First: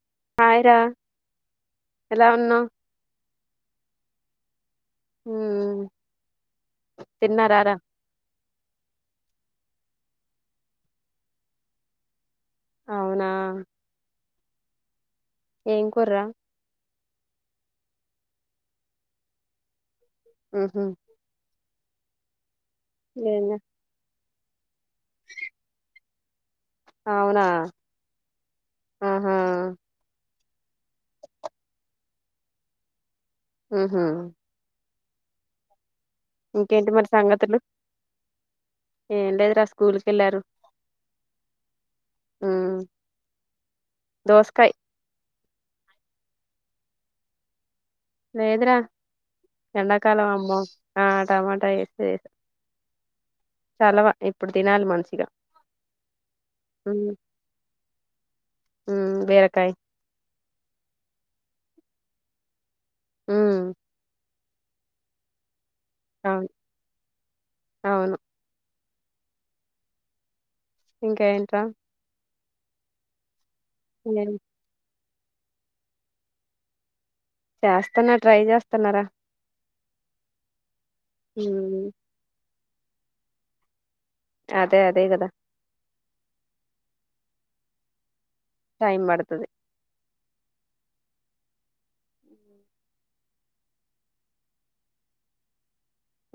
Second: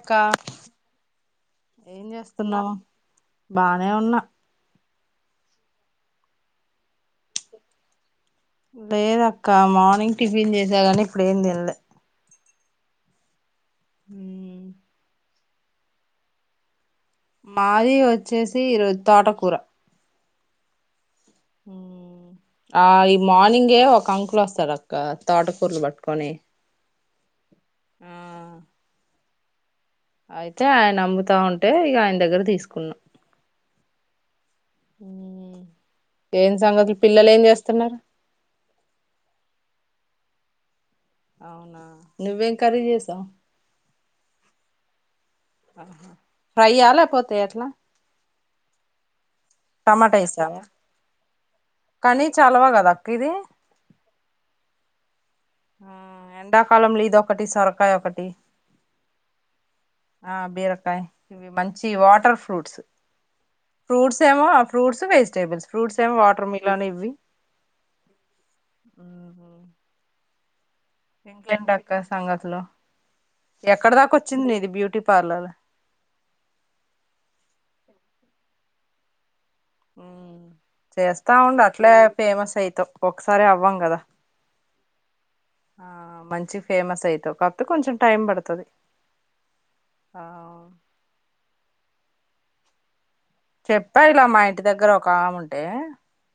క్క హాయ్ రా ఏం ఎలా ఉన్నావ్ చేస్తున్నావు బానే ఉన్నా మ్మ్ తిన్నారార లేదక్క మార్నింగ్ టిఫిన్ చేసా కాని ఇప్పుడు ఏం తిన్నలే అవునా మ్మ్ ఏం కుర్రా మాది వచ్చేసి తోట కూర మ్మ్ హ్మ్ హ్మ్ ఆ ఈ ఏంలే మార్నింగే ఒక అంక్ వస్సరాగ్ కా తోటకూర లు వట్ కొనే అవునా ఆ ఆ అయితే ఆయన అమ్ముతా ఉంటే ఇగ ఆయన దగ్గర తీసుకున్నా మ్మ్ హూ మ్మ్మ్ హ్ ఇంకేంటి మరి సంగతులు అవునా నువ్వేం కర్రీ జేసావ్ దోస్కాయ్ ఆహా ఫ్రైయా లేపోతే ఎట్లా లేదురా టమాటా ఎండకాలం అమ్మో వేసావా ఆ టమాటా ఎత్తే వేసి ఇదే చలవ ఇప్పుడు తినాలి మంచిగా ఆ ఎండాకాలంలో హ్మ్ ఇదొకటి సొరకాయ ఒకటి హ్మ్ బీరకాయ్ ఆ బీరకాయ ఇవి మం చి వాటర్ ఫ్రూట్స్ హ్మ్ ఫ్రూట్స్ ఏమో ఫ్రూట్స్ వెజిటేబుల్స్ ఫ్రూట్స్ ఏమో అవును వాటర్ మిలన్ ఇవ్వి అవును మ్మ్ హ్మ్ ఇంకా ఏంట్రా ఇంక్లేండక్క సంగత్ త్ లో ఎక్కడ దాకా ఏం వచ్చింది ఇది బ్యూటీ పర్లల అస్తున్నా ట్రై చేస్తున్నారా మ్మ్ చేస్తా ఉండు హ్మ్ అట్లే ఫేమస్ అయి తొ ఒక్కసారి అవ్వంగదా అదే అదే గదా ఆ మంచి ఫేమస్ అయితవ్ కాపోతె కొంచెం టైం పడు టైమ్ బడుతది ఆవ్ చెప్పా ఇలా మా ఇంటి దగ్గర ఒకామె ఉంటే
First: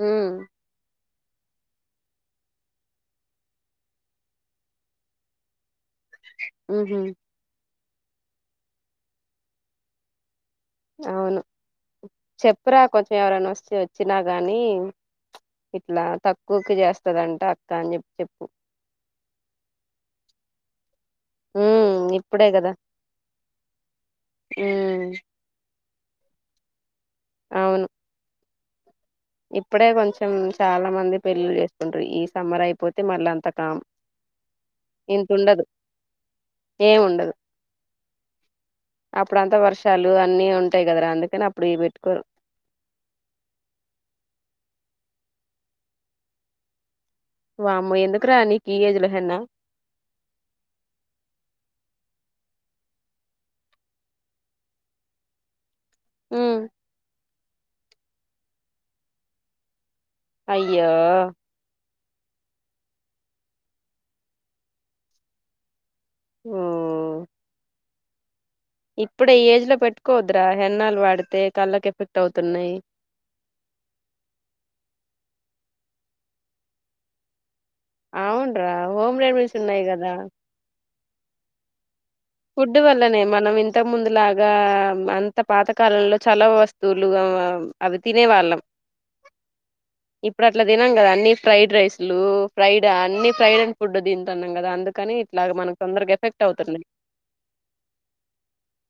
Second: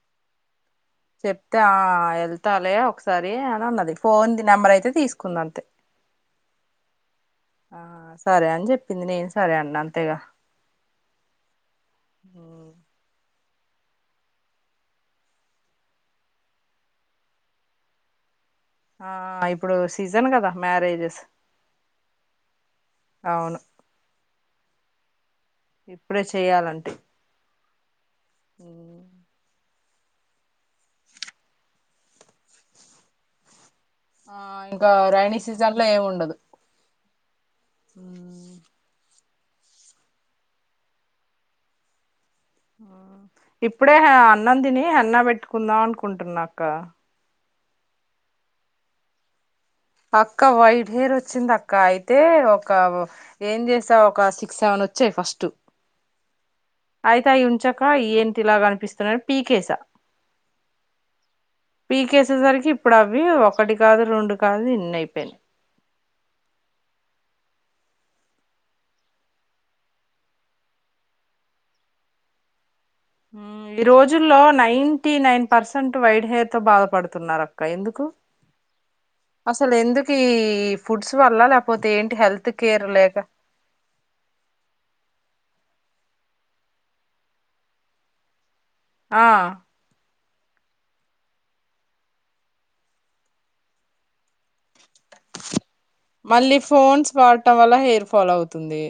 మ్మ్ చెప్త ఆ ఎళ్తాలే ఒకసారి అని అన్నది ఫోన్ నెంబర్ అయితే తీసుకుందాంతే ఉహ్ హు ఆ సరే అని చెప్పింది నేను సరే అన్న అంతేగా అవును చెప్పురా కొంచెం ఎవరైనా వస్త వచ్చినా గాని ఇట్లా తక్కువకి చేస్తదంట అక్క అని చెప్పి చెప్పు ఆ ఇప్పుడు సీజన్ కదా మ్యారేజెస్ ఉహ్ ఇప్పుడే కదా అవును ఉమ్ ఇప్పుడే చెయ్యాలంటే అవును ఉమ్ ఇప్పుడే కొంచెం చాలా మంది పెళ్ళిలు చేసుకుంట్రూ ఈ సమ్మర్ అయిపోతే మళ్ళ అంత కామాన్ ఆ ఇంకా రైనీ సీజన్ లో ఏమి ఉండదు ఏం ఉహ్ అప్పుడ అంతా వర్షాలు అన్నీ ఉంటాయి కదరా అందుకని అప్పుడు ఏ పెట్టుకోరు ఇప్పుడే అన్నం తిని హేన్న పెట్టుకుందాం అనుకుంటున్నాక్క వామో ఎందుకు రా నీకు ఏజ్ లో హేన్న అక్క వైట్ హెయిర్ వచ్చింది అక్క అయితే ఒక ఏం చేసా ఒక సిక్స్ సెవెన్ వచ్చాయి ఫస్ట్ ఉహ్ అయితే అయి ఉంచక ఏంటిలాగ క నిపిస్తున్నాయాని పీకేసా అయ్యో పీకేసేసరికి ఇప్పుడు అవి ఒకటి కాదు రెండు కాదు ఇన్ని అయిపోయినాయి ఉమ్ ఇప్పుడే ఆ ఈ ఏజ్ లో పెట్టుకోవదురా హేన్నాలు వాడితే కళ్ళకి ఎఫెక్ట్ అవుతున్నాయి ఈ రోజుల్లో ninety nine percent white hair తో బాధపడుతున్నారు అక్క అ ఎందుకు అవున్రా హోమ్ రెమెడీస్ అస్సలు ఉన్నాయి ఎందుకు కదా ఈ ఫుడ్స్ వల్ల లేపోతే ఏంటి హెల్త్ ఫుడ్ కేర్ లేక వల్లనే మనం ఇంత ముందు లాగా అ అంత పాతకాలంలో చాలావా వస్తువులు అవి తినే వాళ్ళం ఆ ఇప్పుడు అట్లా తినన్నాం కదా అన్ని ఫ్రైడ్ రైస్లు ఫ్రైడ్ అన్ని ఫ్రైడ్ అండ్ ఫుడ్ తింటున్నాం కదా అందుకు కానీ ఇట్లా గా మనం తోందరగా ఎఫెక్ట్ మళ్ళీ అవుతుంది ఫోన్స్ వాడటం వల్ల హెయిర్ ఫాల్ అవుతుంది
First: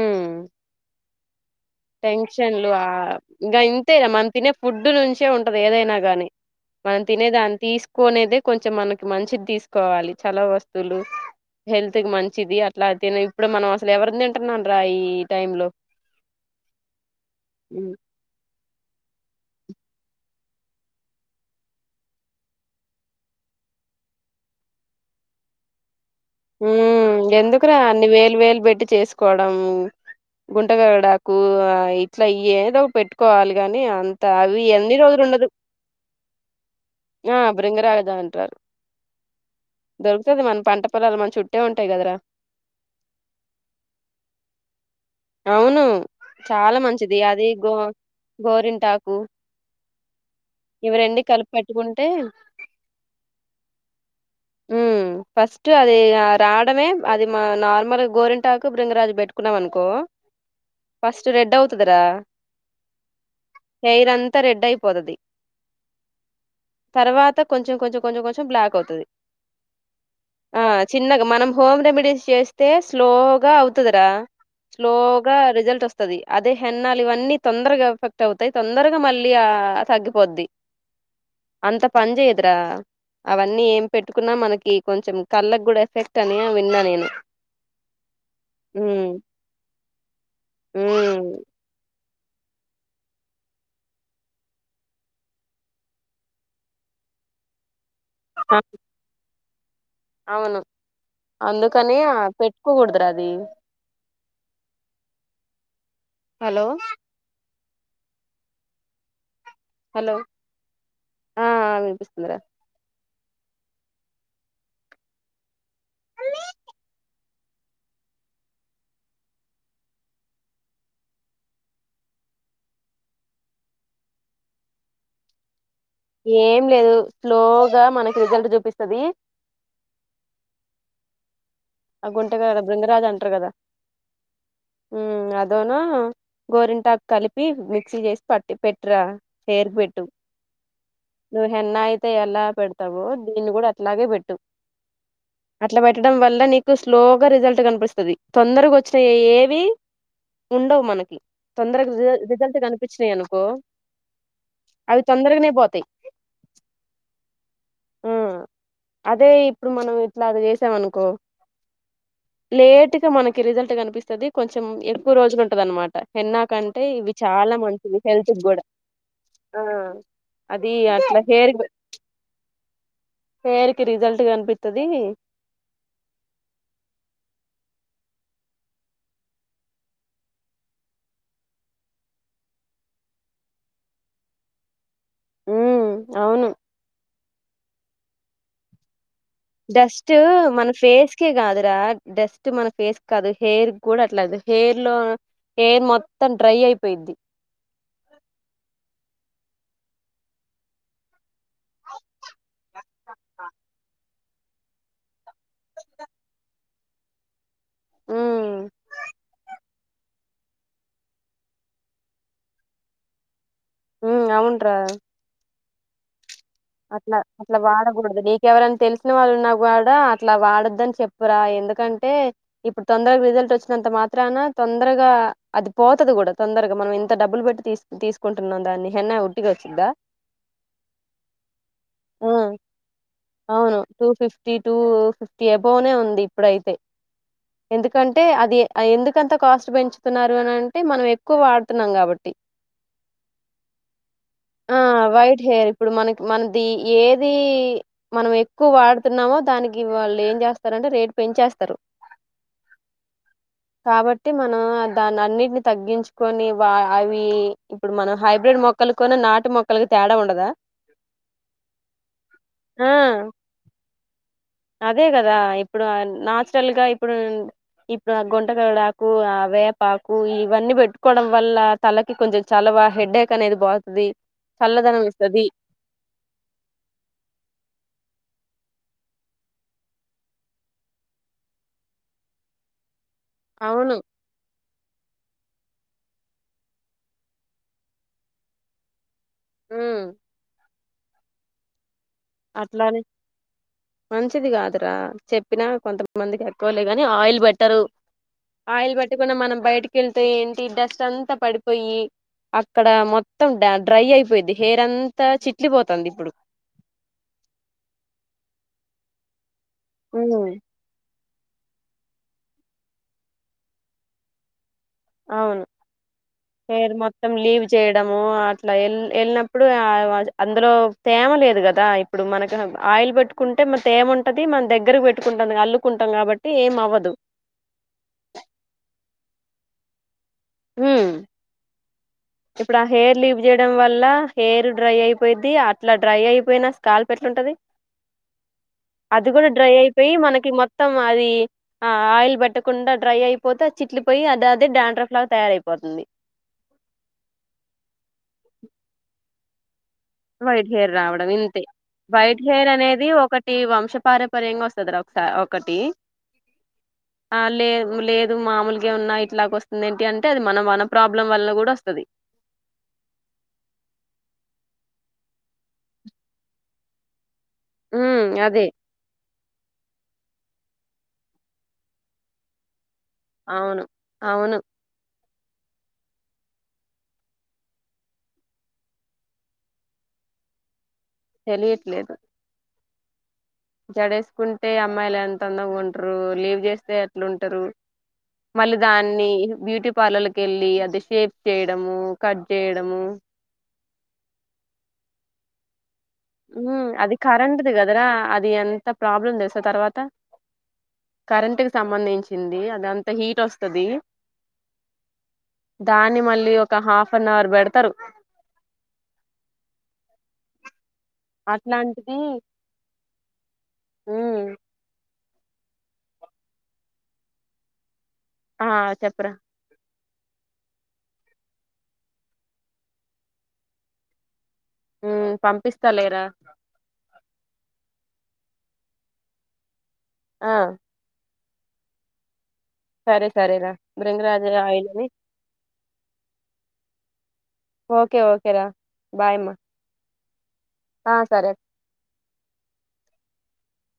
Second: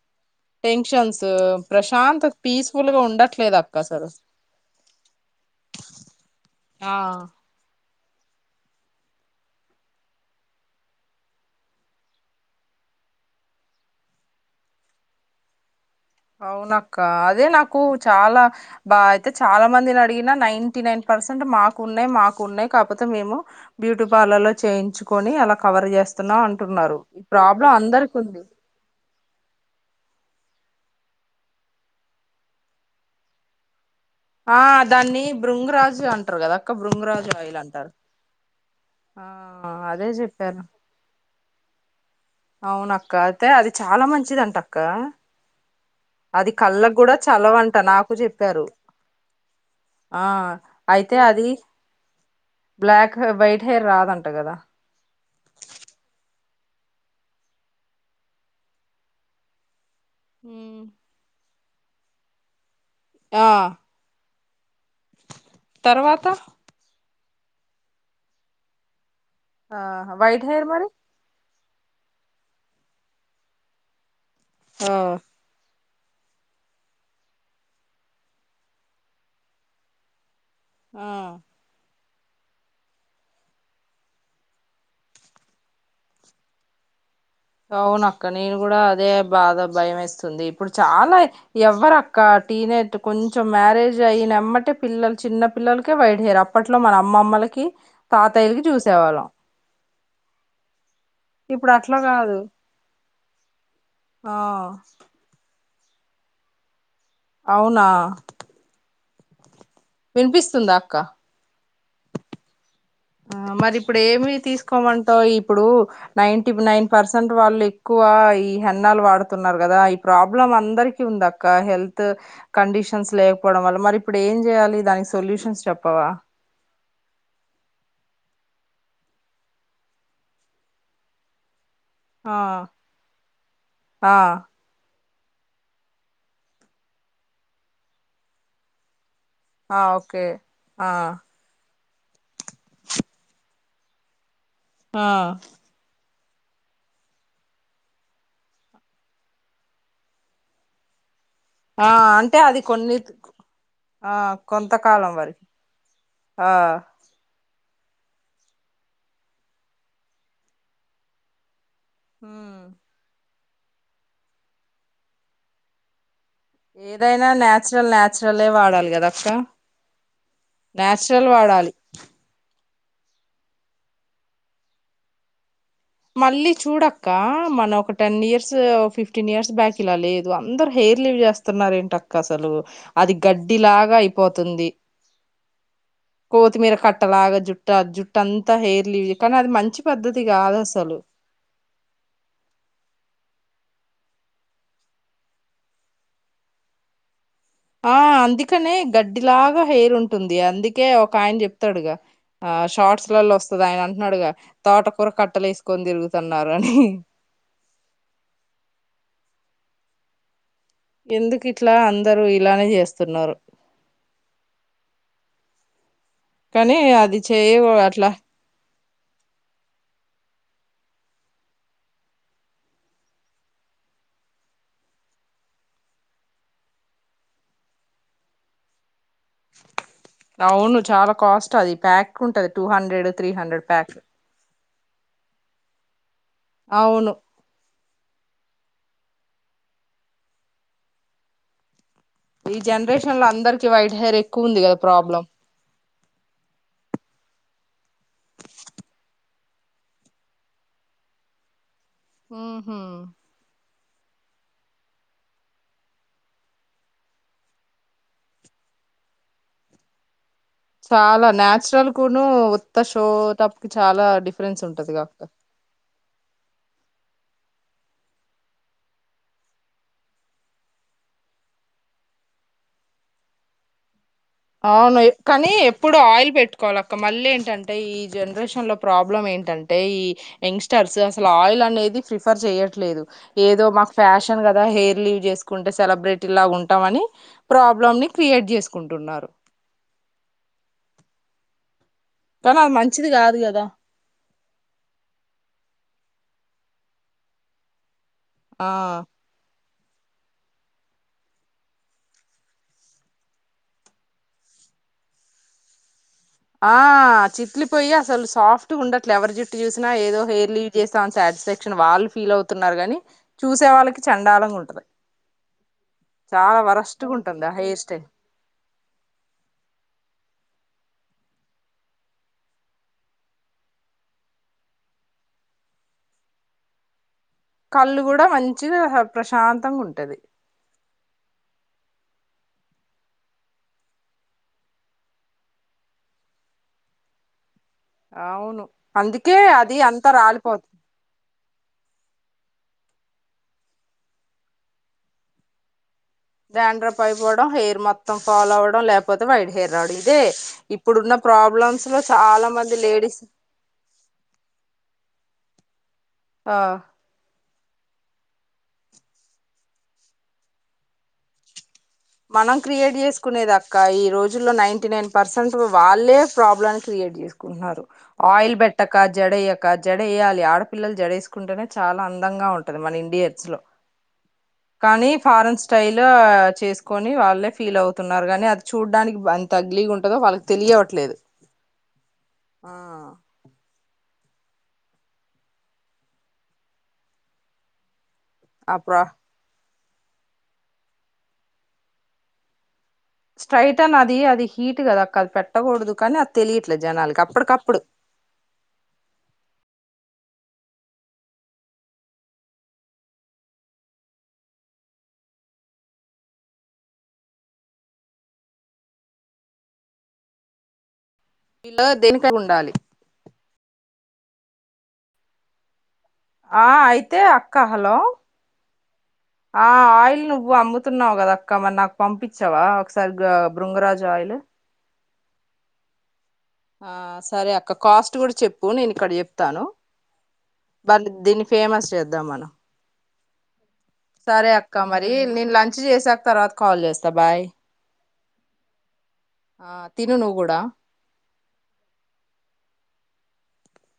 ఉమ్ టెన్షన్స్ ప్రశాంత్ టెన్షన్లు ఆ పీస్ఫుల్గా ఇంకా ఉండట్లేదక్క ఇంతే అస్సలు మనం తినే ఫుడ్ నుంచే ఉంటది ఏదైనా గాని ఆ మనం తినే దాన్ని తీసుకునేదే కొంచం మనకి మంచిది తీసుకోవాలి చాలవ వస్తువులు హెల్త్ కి మంచి మంచిది అట్లా తిని ఇప్పుడు మనం అసలు ఎవరి తింటునం రా ఈ టైం లో అవునక్క అదే నాకు ఉమ్ చాలా బాగా అయితే చాలా మందిని అడిగిన నైన్టీ నైన్ పర్సెంట్ మాకు ఉన్నాయి మాకు ఉన్నాయి కాకపోతే మేము బ్యూటీ పార్లర్ లో చేయించుకొని అలా కవర్ చేస్తాం స్తున్నా అంటున్నారు ఉమ్ ఈ ప్రాబ్లం అందరికి ఉంది కోవడం గుంటగరాడాకు ఇట్లా ఇ ఏదో పెట్టుకోవాలి గానీ అం ఆ దాన్ని బృంగరాజు అంటారు కదా అక్కబృంగరాజు ఆ ఆయిల్ అంటారు బృంగరాజ అంటారు ఆ అదే దొరుకుతది మన చెప్పను పంట పొలాలు మన చుట్టే ఉంటాయి కదరా అవునక్క అయితే అది చాలా మంచిదింట అక్క అవును అది చాలా కళ్ళ కూడా మంచిది అది గో చలవంట నాకు చెప్పారు గోరింటాకు ఆ ఇవి అయితే రెండు అది కలిపి పెట్టుకుంటే బ్లాక్ వైట్ హెయిర్ రాదంట కదా ది రావడమే అది మా నార్మల్ గోరింటాకు బ్రింగరాజు పెట్టుకున్నాం అనుకో ఉమ్. ఫస్ట్ రెడ్ అవు తుదరా ఆ త రెడ్డయి పోదద్ది తర్వాత తరవా కొంచెం కొంచెం కొంచెం కొంచెం బ్లాక్ అవుతది ఆహా వైట్ ఆ హెయిర్ మరి చిన్నగా మనం హోమ్ రెమెడీస్ చేస్తే స్లోగా అవుతదిరా ఆ స్లోగా రిజల్ట్ వస్ తది అదే హెన్నాలు ఇవన్నీ తొందరగా ఎఫెక్ట్ అవుతాయి తొందరగా మళ్ళీ ఆ తగ్గిపోద్ది ఆ అంత పని చెయ్యదురా అవన్నీ ఏం పెట్టుకున్నా మనకి కొంచెం కళ్ళకి కూడా ఎఫెక్ట్ అని విన్నా నేను అవునక్క నేను కూడా అదే ఉమ్ బాధ భయం వేస్తుంది ఇప్పుడు చాలా ఉమ్ ఎవ్వర టీనేజ్ కొంచెం మ్యారేజ్ అయినమ్మటే పిల్లలు చిన్న పిల్లలకే వైడ్ హేరు అప్పట్లో మన అమ్మమ్మ లకి ఆ, తాతయ్యకి చూసేవాళ్ళం అవును ఇప్పుడు అందుకని అట్లా ఆ కాదు పెట్ కోకూడదురా అది ఆ హలో అవునా హలో వినిపిస్తుందా అక్క ఆ వినిపిస్తుందిరా ఆ మరి ఇప్పుడు ఏమి తీసుకోమంటావ్ ఇప్పుడు నైన్టీ నైన్ పర్సెంట్ వాళ్ళు ఎక్కువ ఈ హెన్నాలు వాడుతున్నారు కదా ఈ ప్రాబ్లం అందరికి ఉందక్క హెల్త్ కండిషన్స్ లేకపోవడం వల్ల మరి ఇప్పుడు ఏం చేయాలి దానికి సొల్యూషన్స్ చెప్ ఏం లేదు స్లోగా మన రిజల్ట్ చూపిస్తది ఆ గుంటగాదా బృంగరాజు అంటారు కదా ఆ అదోను గోరింటాకు కలిపి మిక్సీ చేసి పట్టి పెట్టురా చేరు ఆ పెట్టు ఓకే ఆ నువ్ హెన్నాయి తే ఎలా పెడతావో దీన్ని కూడా అట్లాగే పెట్టు ఆ డం వల్ల నీ స్లోగా రిజల్ట్ కనిపిస్తది తొందరగా వచ్చిన ఏది ఉండవు మనకి ఆ తొందరగా రి అంటే రిజల్ట్ అది కొన్ని కనిపించినాయి అనుకో ఆ అవి కొంతకాలం వరకి తొందరగానే ఆ ఉ అదే ఇప్పుడు మనం ఇట్లా అది చేసామనుకో ఉమ్. లేేటుక మనక్ రిజల్ట్ కనిపిస్తది కొంచెం ఎక్కువ రోజులు ఉంటది అన్నమాట ఎన్నాకంటే ఇవి ఏదైనా చాలా న్యాచురల్ మంచివి హెల్త్ న్యాచురలే కూడా వాడాలి కదా అక్క ఆ అది అట్లా న్యాచురల్ వాడాలి హెయిర్కి పేరుకి రిజల్ట్ కనిపితది మళ్ళీ చూడక్క మనం ఒక ten years fifteen years back ఇలా లేదు అందరు హెయిర్ లివ్ చేస్తున్నారు ఏంటక్క అసలు అది గడ్డి లాగా అయిపోతుంది ఉమ్ అవును కోతి మీర కట్ట లాగా జుట్టా ఆ జుట్ అంత హేర్ లీవ్ కానీ అది మంచి డస్ట్ పద్దతి కాదు మన అస ఫేస్ కి కాదు రా డస్ట్ మన ఫేస్కి కాదు హెయిర్ కూడా అట్లాదు హెయిర్ లో హెయిర్ మొత్తం డ్రై అయిపోయిద్ది ఆ అందికనే గడ్ డిలాగా హెయిర్ ఉంటుంది అందుకే ఒక ఆయన చెప్ తాడుగా ఆ షార్ట్స్ లలో వస్తది ఆయన అంటున్నాడుగా తోటకూర కట్టలు ఏసుకొని తిరుగుతున్నారు అని ఉ ఎందుకు ఇట్లా అందరు ఇలానే చేస్తున్నారు ఉ అవును రా కానీ అట్లా అది చేయ అట్లా అట్లా వాడకూడదు నీకెవరన తెలిస్ న వాళ్ళున్నా కూడా అట్లా వాడద్దని చెప్పురా ఎందుకంటే ఇప్పుడు తొందరగా రిజల్ట్ వచ్చినంత మాత్రన తొందరగా అది పోతది కూడా తొందరగా మనం ఇంత డబ్బులు పెట్టి తీస్ తీసుకుంటున్నాం దాన్ని హెన్నా ఉట్టిగా వచ్చిద్దా అవును చాలా కాస్ట్ అది ప్యాక్ ఉంటది um two hundred three hundred అవును pack two fifty, two fifty above నే ఉంది ఇప్పుడైతే అవును ఎందుకంటే అది ఎందుకంత కాస్ట్ పెంచుతున్నారు అని అంటే మనం ఎక్కువ వాడు తున్ ఈ జనరేషన్ లో అందరికి వైట్ హెయిర్ ఎక్కువ ఉంది కదా ఆ! ప్రాబ్లం వైట్ హెయిర్ ఇప్పుడు మనకి మనది ఏది మనం ఎక్కువ వాడుతున్నామో దానికి వాళ్ళు ఏం చేస్తారంటే రేటు పెంచేస్తారు ఉహు కాబట్టి మనం దాన్ని అన్నిటిని తగ్గించుకొని వా అవి ఇప్పుడు మనం హైబ్రిడ్ మొక్కలు కూను నాటు మొక్కలకి తేడా ఉండదా చాలా న్యాచురల్ కును ఉత్త షో ఆ! టప్ కి చాలా డిఫరెన్స్ ఉంటదిగా అదే అక్క కదా ఇప్పుడు న్యాచురల్ గా ఇప్పుడు ఇప్పుడు ఆ గుంటకాలుడాకు ఆ వేపాకు ఇవన్నీ పెట్టుకోవడం వల్ల తలకి కొంచెం చాలవా హెడ్డేక్ అనేది బాగుతుది అవును కానీ ఎప్పుడు ఆయిల్ పెట్టుకోవాలి అక్క మళ్ళీ ఏంటంటే ఈ జనరేషన్ లో ప్రాబ్లం ఏంటంటే ఈ యంగ్స్టర్స్ అసలు ఆయిల్ అనేది ప్రిఫర్ చేయట్లేదు ఏదో మాకు అవును ఫ్యాషన్ గా హెయిర్ లీవ్ చేసుకుంటే సెలబ్రిటీ లా ఉంటాం అని ప్రాబ్లమ్ ని క్రియేట్ చేసుకుంటున్నారు మ్ కానీ అది అట్లానే మంచిది కాదు కదా మంచిది కాదురా చెప్పినా కొంతమందికి ఎక్కువలే ని ఆయిల్ బెట్టర్ ఆ ఆయిల్ పెట్టుకుండా మనం బయటి కెళ్తే ఏంటి డస్ట్ అంతా పడిపోయి అక్కడ మొత్తం డ డ్రై అయిపోయిద్ది, హెయిర్ అంతా చిట్లిపోతంది ఇప్పుడు. ఆ చిట్లిపోయి అసలు సాఫ్ట్గుండట్లే ఎవరి జుట్ ఇ చూసిన ఏదో ఉమ్, హయిర్ వ్ చేస్తా అ శాడ్స్ శక్షన్ వాళ్ళు ఫీల్ అవుతున్నారు కాని చూసే వాళ్ళకి చండాలంగా ఉంటది అవును చాలా పేరు వరస్ట్గా మొత్తం ఉంటుంది ఆ లీవ్ హెయిర్ స్టైల్ చేయడము అట్లా వె వెళ్ళినప్పుడు అందులో తేమ లేదు కదా, ఇప్పుడు మనకి ఆయిల్ పెట్టుకుంటే మన తేమ ఉంటది మన దగ్గరకు పెట్టుకుంటుంది అల్లుకుంటాం కాబట్టి ఏం అవ్వదు. కళ్ళు కూడా మంచిగా ప్రశాంత్ మొత్తంగా ఉంటది మ్ ఇప్పుడు ఆ హెయిర్ లీప్ చేయడం వల్ల హెయిర్ డ్రై అయిపోయిద్ది, అట్లా డ్రై అయిపోయినా స్కాల్ప్ ఎట్లుంటది అవును అది అందుకే కూడా డ్రై అంతా అయిపోయి మనకి రాలిపోతుంది మొత్తం అది ఆ ఆయిల్ బట్ట కాకుండా డ్రై అయిపోతే, చిట్లిపోయి అదిదే డా్యాండ్ర ఫ్లాగా తయారైపోతుంది. గ్యాండ్రప్ అయిపోవడం హెయిర్ మొత్తం ఫాల్ అవడం లేకపోతే వైట్ హెయిర్ రావడం ఇదే వైట్ హెయిర్ ఇప్పుడున్న రావడం ఇంతే ప్రాబ్లమ్స్ లో వైట్ చాలా హెయిర్ మంది అనేది లేడీస్ ఒకటి వంశపారపర్యంగా వస్తుంది ఒకసారి ఒకటి ఆ లే లేదు మామూలుగా ఉన్నా ఇట్లాగ వస్తుంది, ఏంటి అంటే అది మన వన ప్రాబ్లం వల్ల కూడా వస్తది మనం క్రియేట్ చేసుకునేది అక్క ఈ రోజుల్లో నైన్ టీ నైన్ పర్సెంట్స్ వాళ్ళే ప్రాబ్లమ్ క్రియేట్ చేసుకు న్నారు ఉమ్ ఆయిల్ అదే పెట్టక జడయేక జడ వేయాలి ఆడపిల్లలు జడ వేసుకుంటేనే చాలా అందంగా ఉంటది. మన ఇం ఇయర్స్ లో అవును అవును కానీ ఫారెన్ స్టైల్ చేసు కొని వాళ్ళే ఫీల్ అవుతున్నారు కానీ అది చూడ్డానికి ఎంత అగ్లీగా ఉంటుందో వాళ్ళకి తెలియవట్లేదు తెలియట్లేదు హా జడేసుకుంటే అమ్మాయిలు ఎంత అందంగా ఉంట్రు లీవ్ చేస్తే ఎట్లుంటారు అప్రా మళదాన్ని బ్యూటీ పార్లర్ల కి వెళ్ళి అది షేప్ చేయడము కట్ చేయ స్ట్రైట అన్ అది అది హీట్ కదా కళ్ళు పెట్టకూడుదు ఉ అది కరెంట్ ది కదరా అది ఎంత ప్రాబ్లం తెలుసా తర్వాత కరెంట్ కి సంబంధించింది అదంత హీట్ వస్తుంది. దాన్ని మళ్ళీ ఒక హాఫ్ నవర్ పెడతారు ఇలో దీనికి అన ఉండాలి హు ఆ అయితే అక్క హలో ఆ చెప్పరా ఆ ఆయిల్ నువ్వు అమ్ముతున్నావు కదా అక్క మ నాకు పంపించావా ఒకసారి బృంగరాజు ఆయిల్ ఉ పంపిస్తా లేరా ఆ సరే అక్క కాస్ట్ కూడా చెప్పు నేను ఇక్కడ చెప్తాను ఆ వాళ్లది ఫేమస్ చేద్దాం మనం సరే సరేరా భృంగరాజ సరే అక్క ఆయిల్ అని మరి నేను లంచ్ చేసాక తర్వాత కాల్ చేస్తా బాయ్ ఒకే ఒకే రా బాయ్ బాయ్ మా ఆ తిను నువ్వు కూడా ఆ సరే